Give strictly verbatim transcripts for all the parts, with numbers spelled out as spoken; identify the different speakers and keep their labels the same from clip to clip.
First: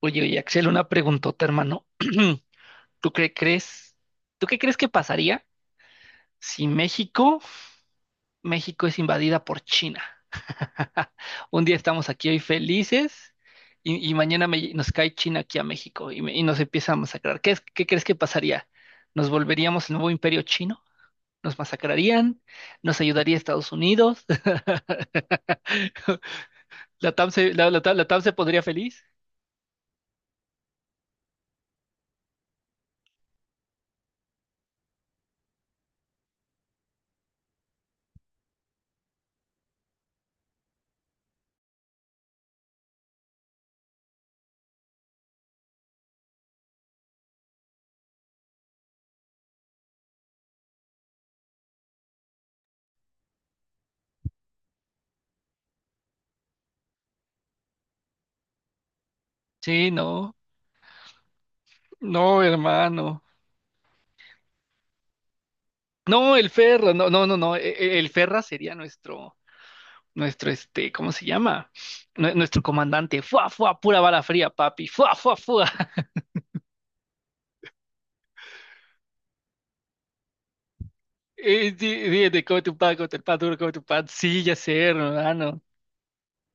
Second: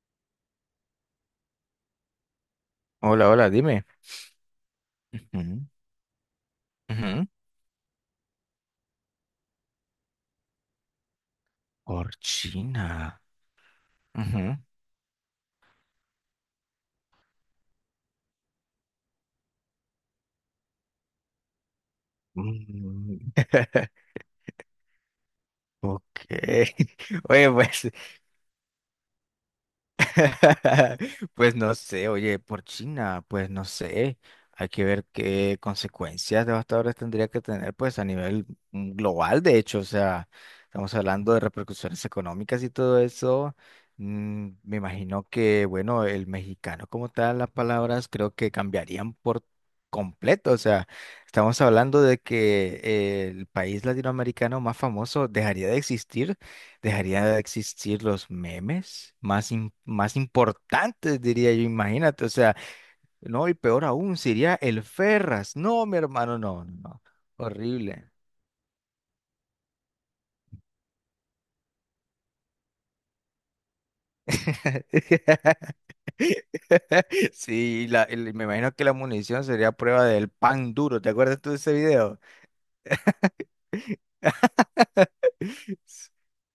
Speaker 1: Oye, oye, Axel, una preguntota, hermano. ¿Tú
Speaker 2: Hola,
Speaker 1: qué
Speaker 2: hola, dime.
Speaker 1: crees? ¿Tú qué crees que pasaría
Speaker 2: Ujú,
Speaker 1: si
Speaker 2: ujú.
Speaker 1: México, México es invadida por China? Un día estamos aquí hoy
Speaker 2: Orchina.
Speaker 1: felices y, y mañana
Speaker 2: Ujú.
Speaker 1: me- nos cae China aquí a México y, me- y nos empieza a masacrar. ¿Qué, es- qué crees que pasaría? ¿Nos volveríamos el nuevo imperio chino? ¿Nos masacrarían? ¿Nos
Speaker 2: Mm.
Speaker 1: ayudaría Estados Unidos?
Speaker 2: Ok.
Speaker 1: ¿La T A M
Speaker 2: Oye,
Speaker 1: se, la, la
Speaker 2: pues
Speaker 1: T A M la T A M se pondría feliz?
Speaker 2: Pues no sé, oye, por China, pues no sé. Hay que ver qué consecuencias devastadoras tendría que tener, pues a nivel mm, global, de hecho, o sea, estamos hablando de repercusiones económicas y todo eso. Mm, me imagino que, bueno, el mexicano como tal, las palabras creo que cambiarían por completo, o sea, estamos hablando de que eh, el país latinoamericano más famoso dejaría de existir. Dejaría de existir los memes más, im-
Speaker 1: Sí,
Speaker 2: más
Speaker 1: no,
Speaker 2: importantes, diría yo, imagínate, o
Speaker 1: no,
Speaker 2: sea,
Speaker 1: hermano.
Speaker 2: no, y peor aún, sería el Ferras. No, mi
Speaker 1: No,
Speaker 2: hermano,
Speaker 1: el
Speaker 2: no, no,
Speaker 1: Ferra,
Speaker 2: no.
Speaker 1: no, no, no, no, e- e- el
Speaker 2: Horrible.
Speaker 1: Ferra sería nuestro, nuestro, este, ¿cómo se llama? Nue- nuestro comandante, fuá, fuá, pura bala fría, papi, fuá, fuá, fuá.
Speaker 2: Sí, la- el- me imagino que la munición sería prueba del pan duro, ¿te acuerdas tú de ese
Speaker 1: Eh, sí,
Speaker 2: video?
Speaker 1: fíjate, come tu pan, come tu pan duro, come tu pan, sí, ya sé, hermano,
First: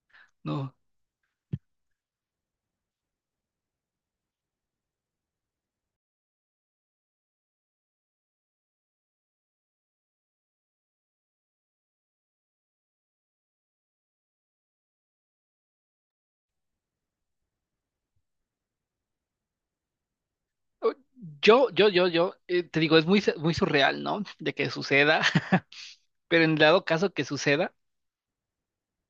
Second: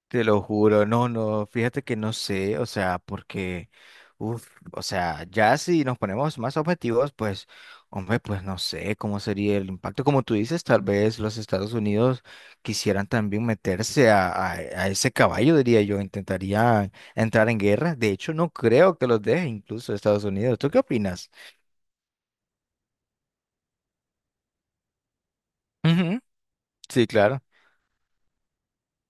Speaker 2: Te lo
Speaker 1: no.
Speaker 2: juro, no, no, fíjate que no sé, o sea, porque, uff, o sea, ya si nos ponemos más objetivos, pues, hombre, pues no sé cómo sería el impacto. Como tú dices, tal vez los Estados Unidos quisieran también meterse a, a- a ese caballo, diría yo, intentarían entrar en guerra. De hecho, no creo que los deje incluso Estados Unidos. ¿Tú qué
Speaker 1: O-
Speaker 2: opinas?
Speaker 1: Yo, yo, yo, yo, eh, te digo, es muy, su- muy surreal, ¿no? De que suceda,
Speaker 2: Ujú,
Speaker 1: pero en dado
Speaker 2: sí,
Speaker 1: caso que
Speaker 2: claro,
Speaker 1: suceda,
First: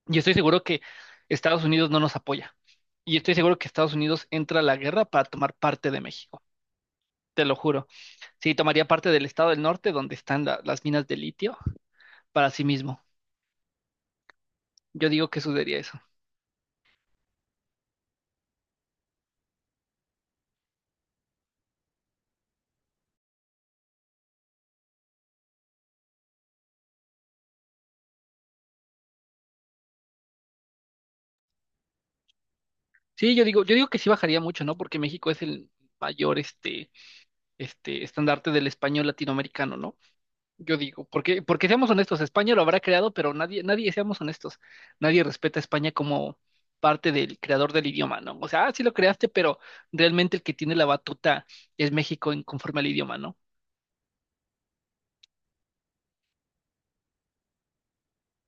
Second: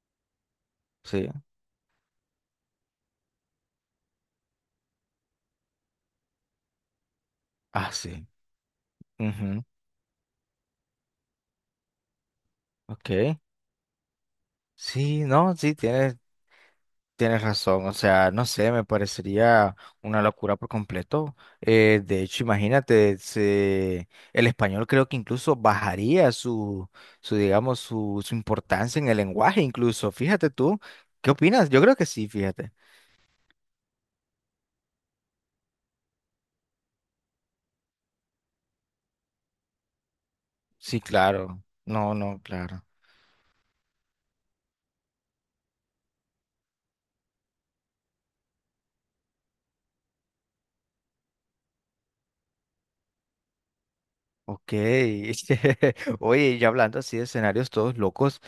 Speaker 1: yo estoy seguro que
Speaker 2: sí.
Speaker 1: Estados Unidos no nos apoya, y estoy seguro que Estados Unidos entra a la guerra para tomar parte de México, te lo juro.
Speaker 2: Ah, sí.
Speaker 1: Sí, tomaría parte del estado del
Speaker 2: Ujú.
Speaker 1: norte donde están la- las minas de litio para sí mismo.
Speaker 2: Ok.
Speaker 1: Yo
Speaker 2: Sí,
Speaker 1: digo que
Speaker 2: no, sí,
Speaker 1: sucedería eso.
Speaker 2: tienes. Tienes razón, o sea, no sé, me parecería una locura por completo. Eh, de hecho, imagínate, se- el español creo que incluso bajaría su, su digamos, su, su importancia en el lenguaje, incluso. Fíjate tú, ¿qué opinas? Yo creo que sí, fíjate.
Speaker 1: Sí, yo digo, yo digo que sí bajaría mucho, ¿no? Porque México es el mayor este, este estandarte del español latinoamericano, ¿no? Yo
Speaker 2: Sí,
Speaker 1: digo, porque,
Speaker 2: claro.
Speaker 1: porque seamos
Speaker 2: No,
Speaker 1: honestos,
Speaker 2: no,
Speaker 1: España lo habrá
Speaker 2: claro.
Speaker 1: creado, pero nadie, nadie, seamos honestos, nadie respeta a España como parte del creador del idioma, ¿no? O sea, ah, sí lo creaste, pero realmente el que tiene la batuta es México en conforme al idioma, ¿no?
Speaker 2: Ok. Oye, ya hablando así de escenarios todos locos,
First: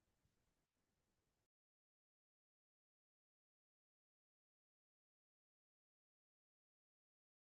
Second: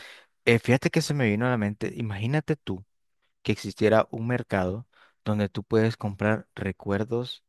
Speaker 2: eh, fíjate que se me vino a la mente, imagínate tú que existiera un mercado donde tú puedes comprar recuerdos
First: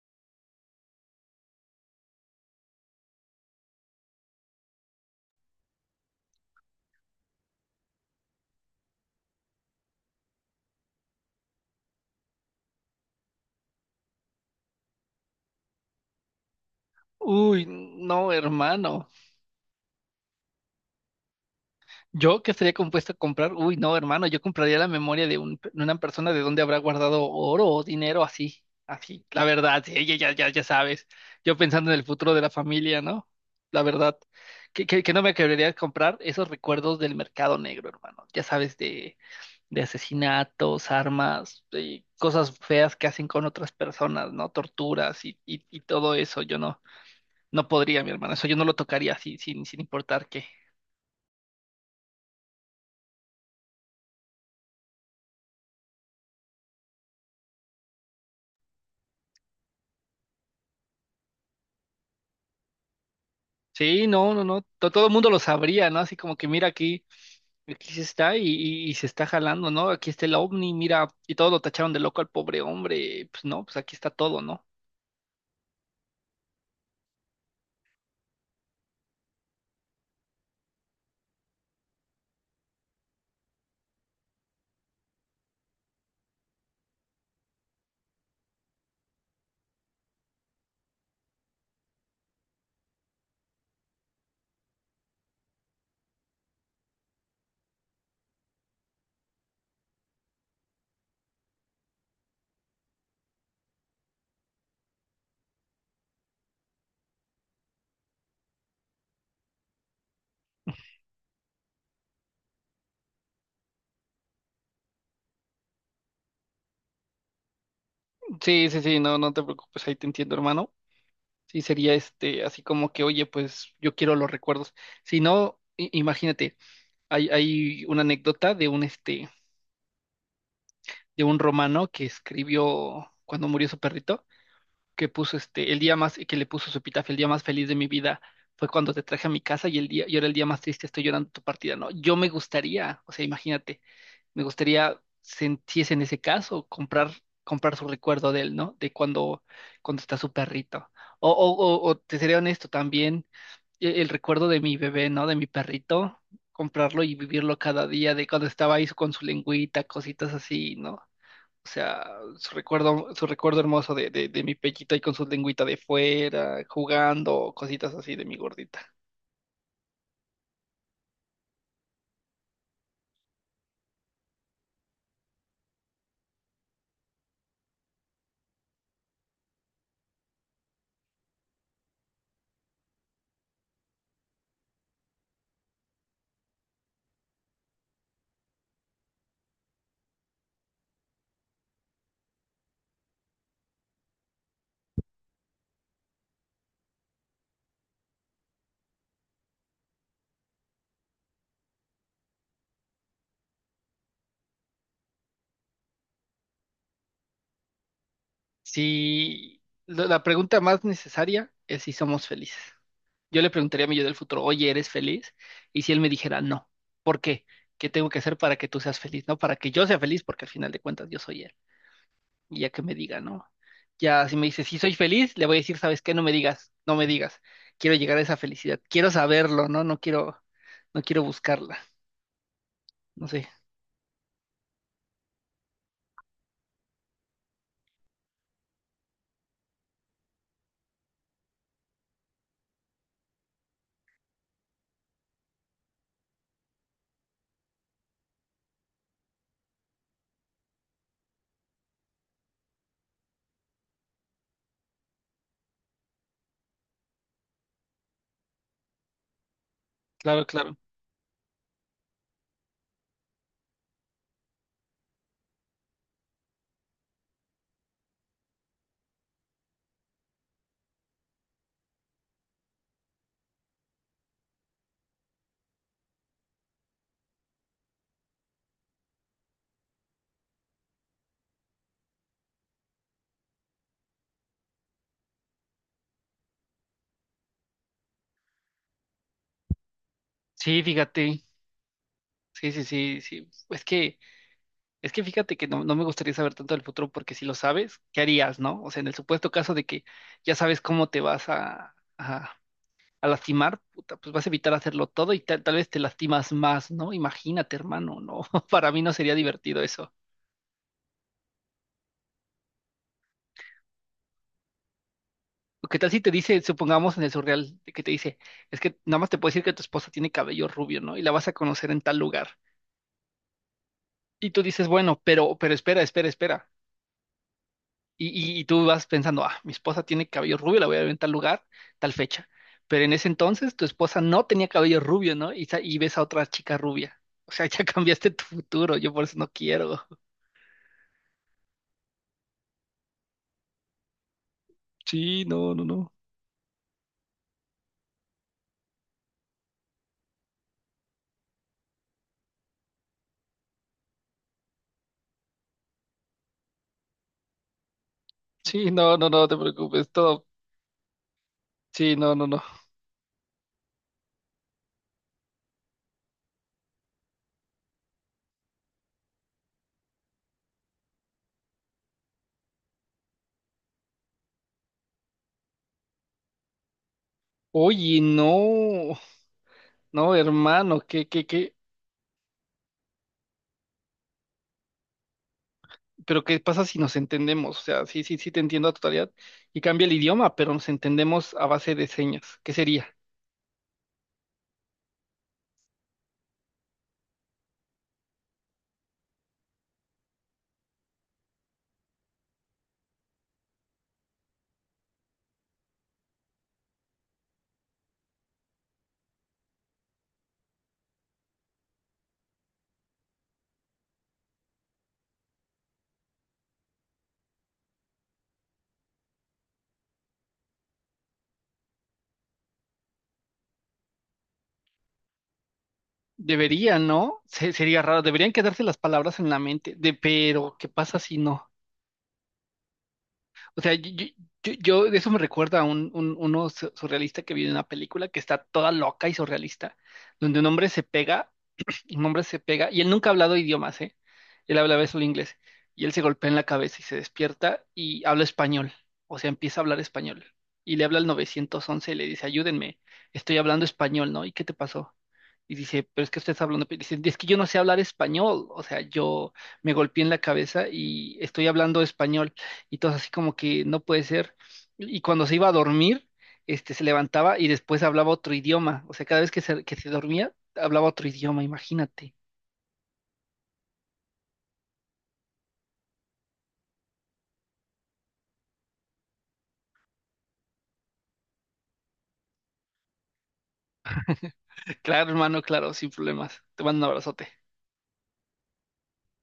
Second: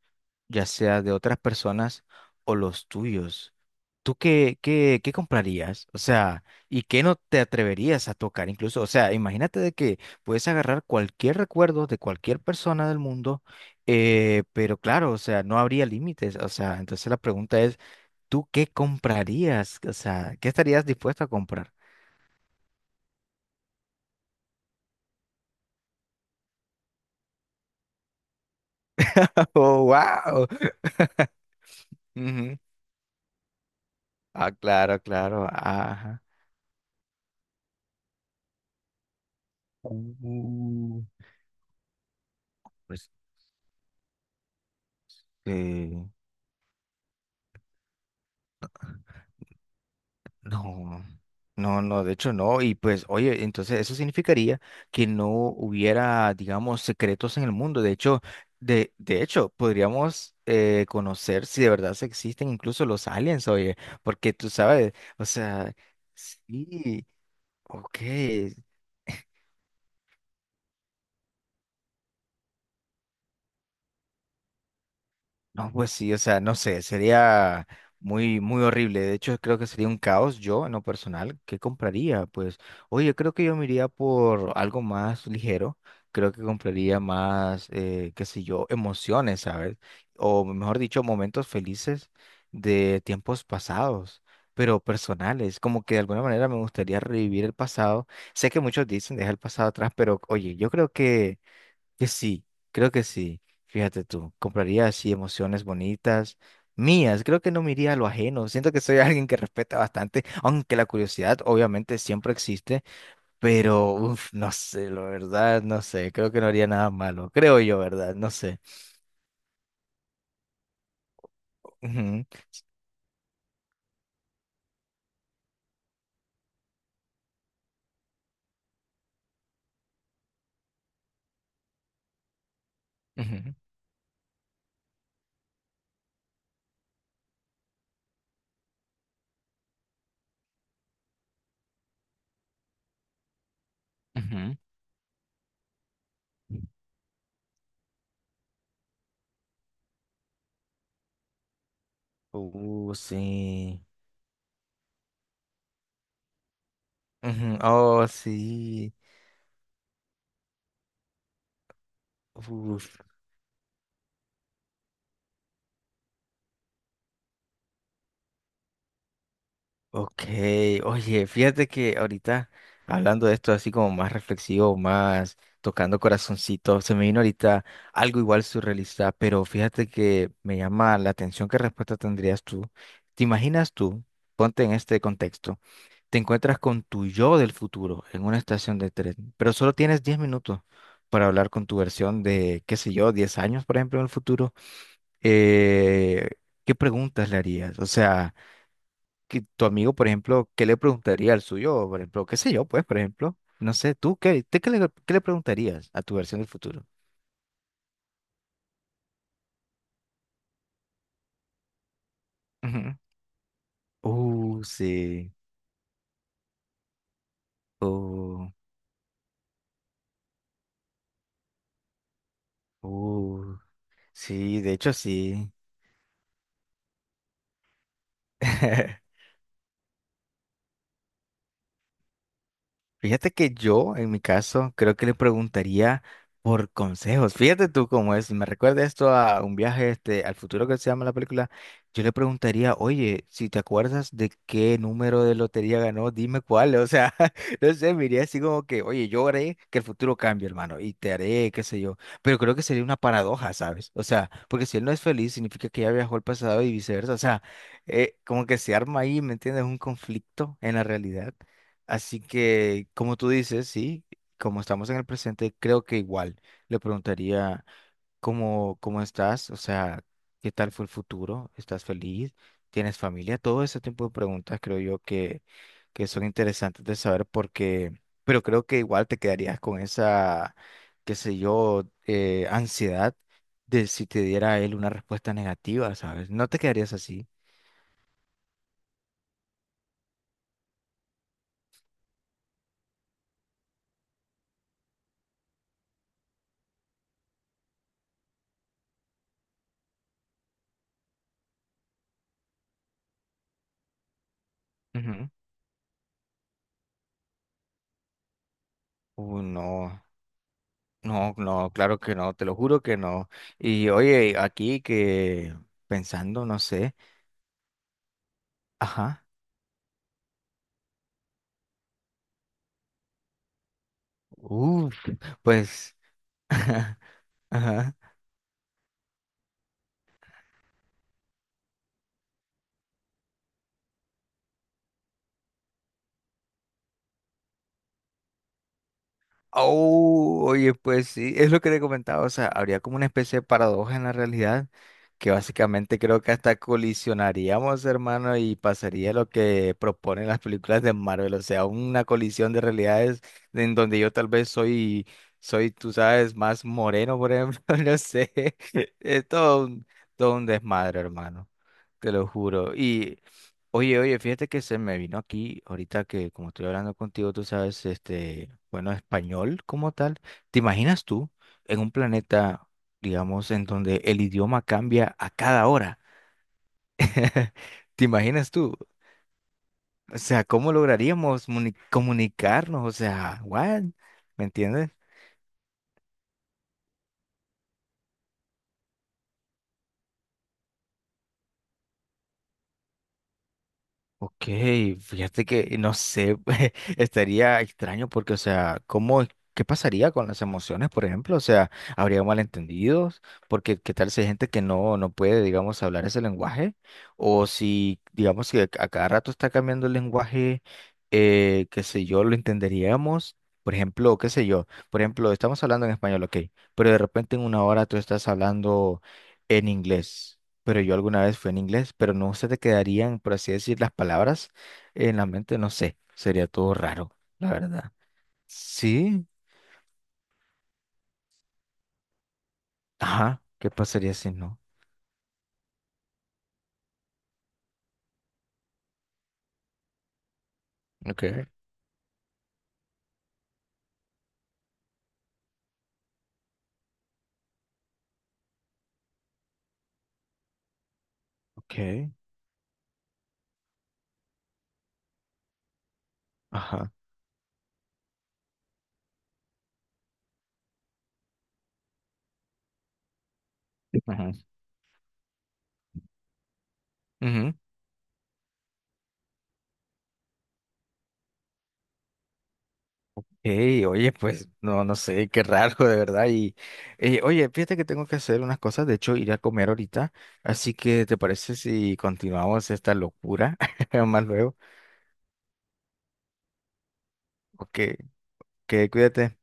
Speaker 2: ya sea de otras personas o los tuyos. ¿Tú qué, qué, qué comprarías? O sea, ¿y qué no te atreverías a tocar incluso? O sea, imagínate de que puedes agarrar cualquier recuerdo de cualquier persona del mundo, eh, pero claro, o sea, no habría límites. O sea, entonces la pregunta
Speaker 1: Uy,
Speaker 2: es,
Speaker 1: no,
Speaker 2: ¿tú qué
Speaker 1: hermano.
Speaker 2: comprarías? O sea, ¿qué estarías dispuesto a comprar?
Speaker 1: Yo que estaría compuesto a comprar, uy, no, hermano, yo compraría la memoria de, un, de una persona de donde habrá guardado oro o dinero así, así, la verdad,
Speaker 2: Oh,
Speaker 1: sí, ya, ya,
Speaker 2: wow.
Speaker 1: ya, ya sabes, yo pensando en el futuro de la familia, ¿no? La verdad,
Speaker 2: Ah,
Speaker 1: que,
Speaker 2: claro,
Speaker 1: que, que no me
Speaker 2: claro.
Speaker 1: querría comprar
Speaker 2: Ajá.
Speaker 1: esos recuerdos del mercado negro, hermano, ya sabes, de, de asesinatos,
Speaker 2: Uh,
Speaker 1: armas, de cosas feas que
Speaker 2: pues,
Speaker 1: hacen con otras personas, ¿no? Torturas y, y, y todo eso, yo no, no podría, mi hermano, eso yo no lo tocaría así, sin, sin importar qué.
Speaker 2: no, no, no, de hecho no. Y pues, oye, entonces eso significaría que no hubiera, digamos, secretos en el mundo. De hecho, de, de hecho, podríamos eh, conocer si de verdad se existen incluso los aliens, oye,
Speaker 1: Sí,
Speaker 2: porque
Speaker 1: no, no,
Speaker 2: tú
Speaker 1: no, to-
Speaker 2: sabes,
Speaker 1: todo el
Speaker 2: o
Speaker 1: mundo lo
Speaker 2: sea,
Speaker 1: sabría, ¿no? Así como que mira aquí,
Speaker 2: sí,
Speaker 1: aquí
Speaker 2: ok,
Speaker 1: se está y, y- y se está jalando, ¿no? Aquí está el ovni, mira, y todos lo tacharon de loco al pobre hombre, pues no, pues aquí está todo, ¿no?
Speaker 2: no, pues sí, o sea, no sé, sería muy, muy horrible. De hecho, creo que sería un caos yo, en lo personal. ¿Qué compraría? Pues, oye, creo que yo me iría por algo más ligero. Creo que compraría más, eh, qué sé yo, emociones, ¿sabes? O mejor dicho, momentos felices de tiempos pasados, pero personales. Como que de alguna manera me gustaría revivir el pasado. Sé que muchos dicen deja el pasado atrás, pero oye, yo creo que que sí, creo que sí. Fíjate tú, compraría así emociones bonitas, mías. Creo que no me iría a lo ajeno. Siento que soy alguien que respeta bastante, aunque la curiosidad obviamente siempre existe, pero uf, no sé, la verdad, no sé. Creo que no haría nada malo. Creo yo, ¿verdad? No sé.
Speaker 1: Sí, sí, sí, no, no te preocupes, ahí te entiendo, hermano. Sí, sería
Speaker 2: Ujú,
Speaker 1: este, así como que, oye, pues yo quiero los recuerdos. Si no, i- imagínate, hay, hay una anécdota de un este, de un romano que escribió cuando
Speaker 2: ujú,
Speaker 1: murió su perrito. Que puso este, el día más, que le puso su epitafio, el día más feliz de mi vida fue cuando te traje a mi casa y el día, y ahora el día más triste estoy llorando tu partida, ¿no? Yo me gustaría, o sea, imagínate, me
Speaker 2: ujú.
Speaker 1: gustaría si es en ese caso, comprar, comprar su recuerdo de él, ¿no? De cuando, cuando está su perrito. O, o, o, o te seré honesto
Speaker 2: Uh,
Speaker 1: también,
Speaker 2: sí.
Speaker 1: e- el recuerdo de mi bebé, ¿no? De mi perrito, comprarlo y vivirlo
Speaker 2: Ujú.
Speaker 1: cada
Speaker 2: Oh,
Speaker 1: día, de cuando estaba ahí
Speaker 2: sí.
Speaker 1: con su lengüita, cositas así, ¿no? O sea, su
Speaker 2: Uf.
Speaker 1: recuerdo, su recuerdo hermoso de, de, de mi pechito ahí con su lengüita de fuera, jugando, cositas así de mi gordita.
Speaker 2: Ok, oye, fíjate que ahorita hablando de esto así como más reflexivo, más tocando corazoncito, se me vino ahorita algo igual surrealista, pero fíjate que me llama la atención qué respuesta tendrías tú. ¿Te imaginas tú, ponte en este contexto, te encuentras con tu yo del futuro en una estación de tren, pero solo tienes diez minutos para hablar con tu versión de, qué sé yo, diez años, por ejemplo, en el futuro? Eh, ¿qué preguntas le harías? O sea que tu amigo, por ejemplo, ¿qué le preguntaría al suyo? Por ejemplo, qué sé yo, pues, por ejemplo, no sé, tú, ¿qué, te- qué le, qué le preguntarías a tu versión del futuro?
Speaker 1: Si la la pregunta más necesaria es si somos felices.
Speaker 2: Ujú.
Speaker 1: Yo le preguntaría a mi yo del futuro,
Speaker 2: Uh,
Speaker 1: oye, ¿eres
Speaker 2: sí.
Speaker 1: feliz? Y si él me dijera, no, ¿por qué? ¿Qué tengo que hacer
Speaker 2: Uh,
Speaker 1: para que tú seas feliz? No, para que yo sea feliz, porque al final de cuentas yo soy él. Y ya que me diga, no.
Speaker 2: uh,
Speaker 1: Ya si me
Speaker 2: sí,
Speaker 1: dice,
Speaker 2: de
Speaker 1: sí
Speaker 2: hecho
Speaker 1: soy feliz, le
Speaker 2: sí.
Speaker 1: voy a decir, ¿sabes qué? No me digas, no me digas. Quiero llegar a esa felicidad. Quiero saberlo, ¿no? No quiero, no quiero buscarla. No
Speaker 2: Fíjate
Speaker 1: sé,
Speaker 2: que yo, en mi caso, creo que le preguntaría por consejos. Fíjate tú cómo es. Si Me recuerda esto a un viaje este, al futuro que se llama la película. Yo le preguntaría, oye, si te acuerdas de qué número de lotería ganó, dime cuál. O sea, no sé, me iría así como que, oye, yo haré que el futuro cambie, hermano, y te haré, qué sé yo. Pero creo que sería una paradoja, ¿sabes? O sea, porque si él no es feliz, significa que ya viajó al pasado y viceversa. O sea, eh, como que se arma ahí, ¿me entiendes? Un
Speaker 1: claro,
Speaker 2: conflicto en
Speaker 1: claro.
Speaker 2: la realidad. Así que, como tú dices, sí, como estamos en el presente, creo que igual le preguntaría cómo, cómo estás, o sea, qué tal fue el futuro, estás feliz, tienes familia, todo ese tipo de preguntas creo yo que, que son interesantes de saber porque, pero creo que igual te quedarías con esa, qué sé yo, eh, ansiedad de si te diera él una respuesta negativa, ¿sabes? No te quedarías así.
Speaker 1: Sí, fíjate. Sí, sí, sí, sí. Es que, es que fíjate que no, no me gustaría saber tanto del futuro porque si lo sabes, ¿qué harías, no? O sea, en el supuesto caso de que ya sabes cómo te vas a, a, a lastimar, puta, pues vas a evitar hacerlo
Speaker 2: Ujú.
Speaker 1: todo y tal, tal vez te lastimas más, ¿no? Imagínate, hermano, no. Para mí no sería
Speaker 2: Uh,
Speaker 1: divertido
Speaker 2: no.
Speaker 1: eso.
Speaker 2: No, no, claro que no, te lo juro que no. Y oye, aquí que
Speaker 1: ¿O ¿Qué tal si te
Speaker 2: pensando, no
Speaker 1: dice,
Speaker 2: sé.
Speaker 1: supongamos en el surreal, de que te dice, es que nada
Speaker 2: Ajá.
Speaker 1: más te puedo decir que tu esposa tiene cabello rubio, ¿no? Y la vas a conocer en tal lugar. Y tú dices,
Speaker 2: Uf,
Speaker 1: bueno, pero, pero
Speaker 2: pues.
Speaker 1: espera, espera, espera.
Speaker 2: Ajá.
Speaker 1: Y, y- y tú vas pensando, ah, mi esposa tiene cabello rubio, la voy a ver en tal lugar, tal fecha. Pero en ese entonces tu esposa no tenía cabello rubio, ¿no? Y, sa- y ves a otra chica rubia. O sea, ya cambiaste tu futuro, yo por eso no quiero.
Speaker 2: Oh, oye, pues sí, es lo que le comentaba, o sea, habría como una especie de paradoja en la realidad, que
Speaker 1: Sí, no, no,
Speaker 2: básicamente
Speaker 1: no.
Speaker 2: creo que hasta colisionaríamos, hermano, y pasaría lo que proponen las películas de Marvel, o sea, una colisión de realidades en donde yo tal vez soy, soy, tú sabes, más moreno, por ejemplo, no sé,
Speaker 1: Sí, no, no,
Speaker 2: es
Speaker 1: no te
Speaker 2: todo un,
Speaker 1: preocupes,
Speaker 2: todo
Speaker 1: todo.
Speaker 2: un desmadre, hermano, te
Speaker 1: Sí,
Speaker 2: lo
Speaker 1: no, no, no.
Speaker 2: juro. Oye, oye, fíjate que se me vino aquí, ahorita que como estoy hablando contigo, tú sabes, este, bueno, español como tal. ¿Te imaginas tú en un planeta, digamos, en donde el idioma cambia a cada hora? ¿Te
Speaker 1: Oye,
Speaker 2: imaginas tú?
Speaker 1: no,
Speaker 2: O
Speaker 1: no,
Speaker 2: sea, ¿cómo
Speaker 1: hermano, ¿qué, qué,
Speaker 2: lograríamos muni-
Speaker 1: qué?
Speaker 2: comunicarnos? O sea, ¿what? ¿Me entiendes?
Speaker 1: Pero ¿qué pasa si nos entendemos? O sea, sí, sí, sí te entiendo a totalidad y cambia el idioma, pero nos entendemos a base de señas. ¿Qué sería?
Speaker 2: Ok, fíjate que no sé, estaría extraño porque, o sea, ¿cómo, es- qué pasaría con las emociones, por ejemplo? O sea, ¿habría malentendidos? Porque, ¿qué tal si hay gente que no, no puede, digamos, hablar ese lenguaje? O si, digamos, que a cada rato está cambiando el lenguaje, eh, qué sé yo, lo entenderíamos. Por ejemplo, qué sé yo, por ejemplo, estamos hablando en español, ok, pero de repente en una hora tú estás hablando en inglés. Pero yo alguna vez fue en inglés, pero no se te quedarían, por así decir, las palabras en la mente, no sé, sería todo
Speaker 1: Deberían,
Speaker 2: raro,
Speaker 1: ¿no?
Speaker 2: la
Speaker 1: Se-
Speaker 2: verdad.
Speaker 1: sería raro. Deberían quedarse las
Speaker 2: Sí,
Speaker 1: palabras en la mente. De, pero, ¿qué pasa si no?
Speaker 2: ajá, ¿qué
Speaker 1: O sea, yo,
Speaker 2: pasaría
Speaker 1: yo,
Speaker 2: si no?
Speaker 1: yo- yo- de eso me recuerda a un, un- uno su- surrealista que vi en una película que está toda loca y surrealista, donde un hombre se
Speaker 2: Okay.
Speaker 1: pega el nombre se pega y él nunca ha hablado idiomas, ¿eh? Él hablaba solo inglés y él se golpea en la cabeza y se despierta y habla español, o sea, empieza a hablar español y le habla al
Speaker 2: Okay,
Speaker 1: nueve once y le dice, ayúdenme, estoy hablando español, ¿no? ¿Y qué te pasó? Y dice, pero es que usted está hablando,
Speaker 2: ajá.
Speaker 1: pe-". dice, es que yo no sé hablar español, o sea, yo me golpeé en la cabeza y estoy hablando español y todo así como que no puede
Speaker 2: Ajá.
Speaker 1: ser. Y y cuando se iba a dormir, este, se
Speaker 2: Ujú.
Speaker 1: levantaba y después hablaba otro idioma. O sea, cada vez que se, que se dormía, hablaba otro idioma, imagínate.
Speaker 2: Ey, oye, pues no, no sé, qué raro de verdad. Y eh, oye, fíjate que tengo que hacer unas cosas, de hecho iré a comer ahorita, así que ¿te parece si continuamos esta locura más luego?
Speaker 1: Claro, hermano, claro, sin problemas. Te mando un abrazote.
Speaker 2: Ok, que cuídate.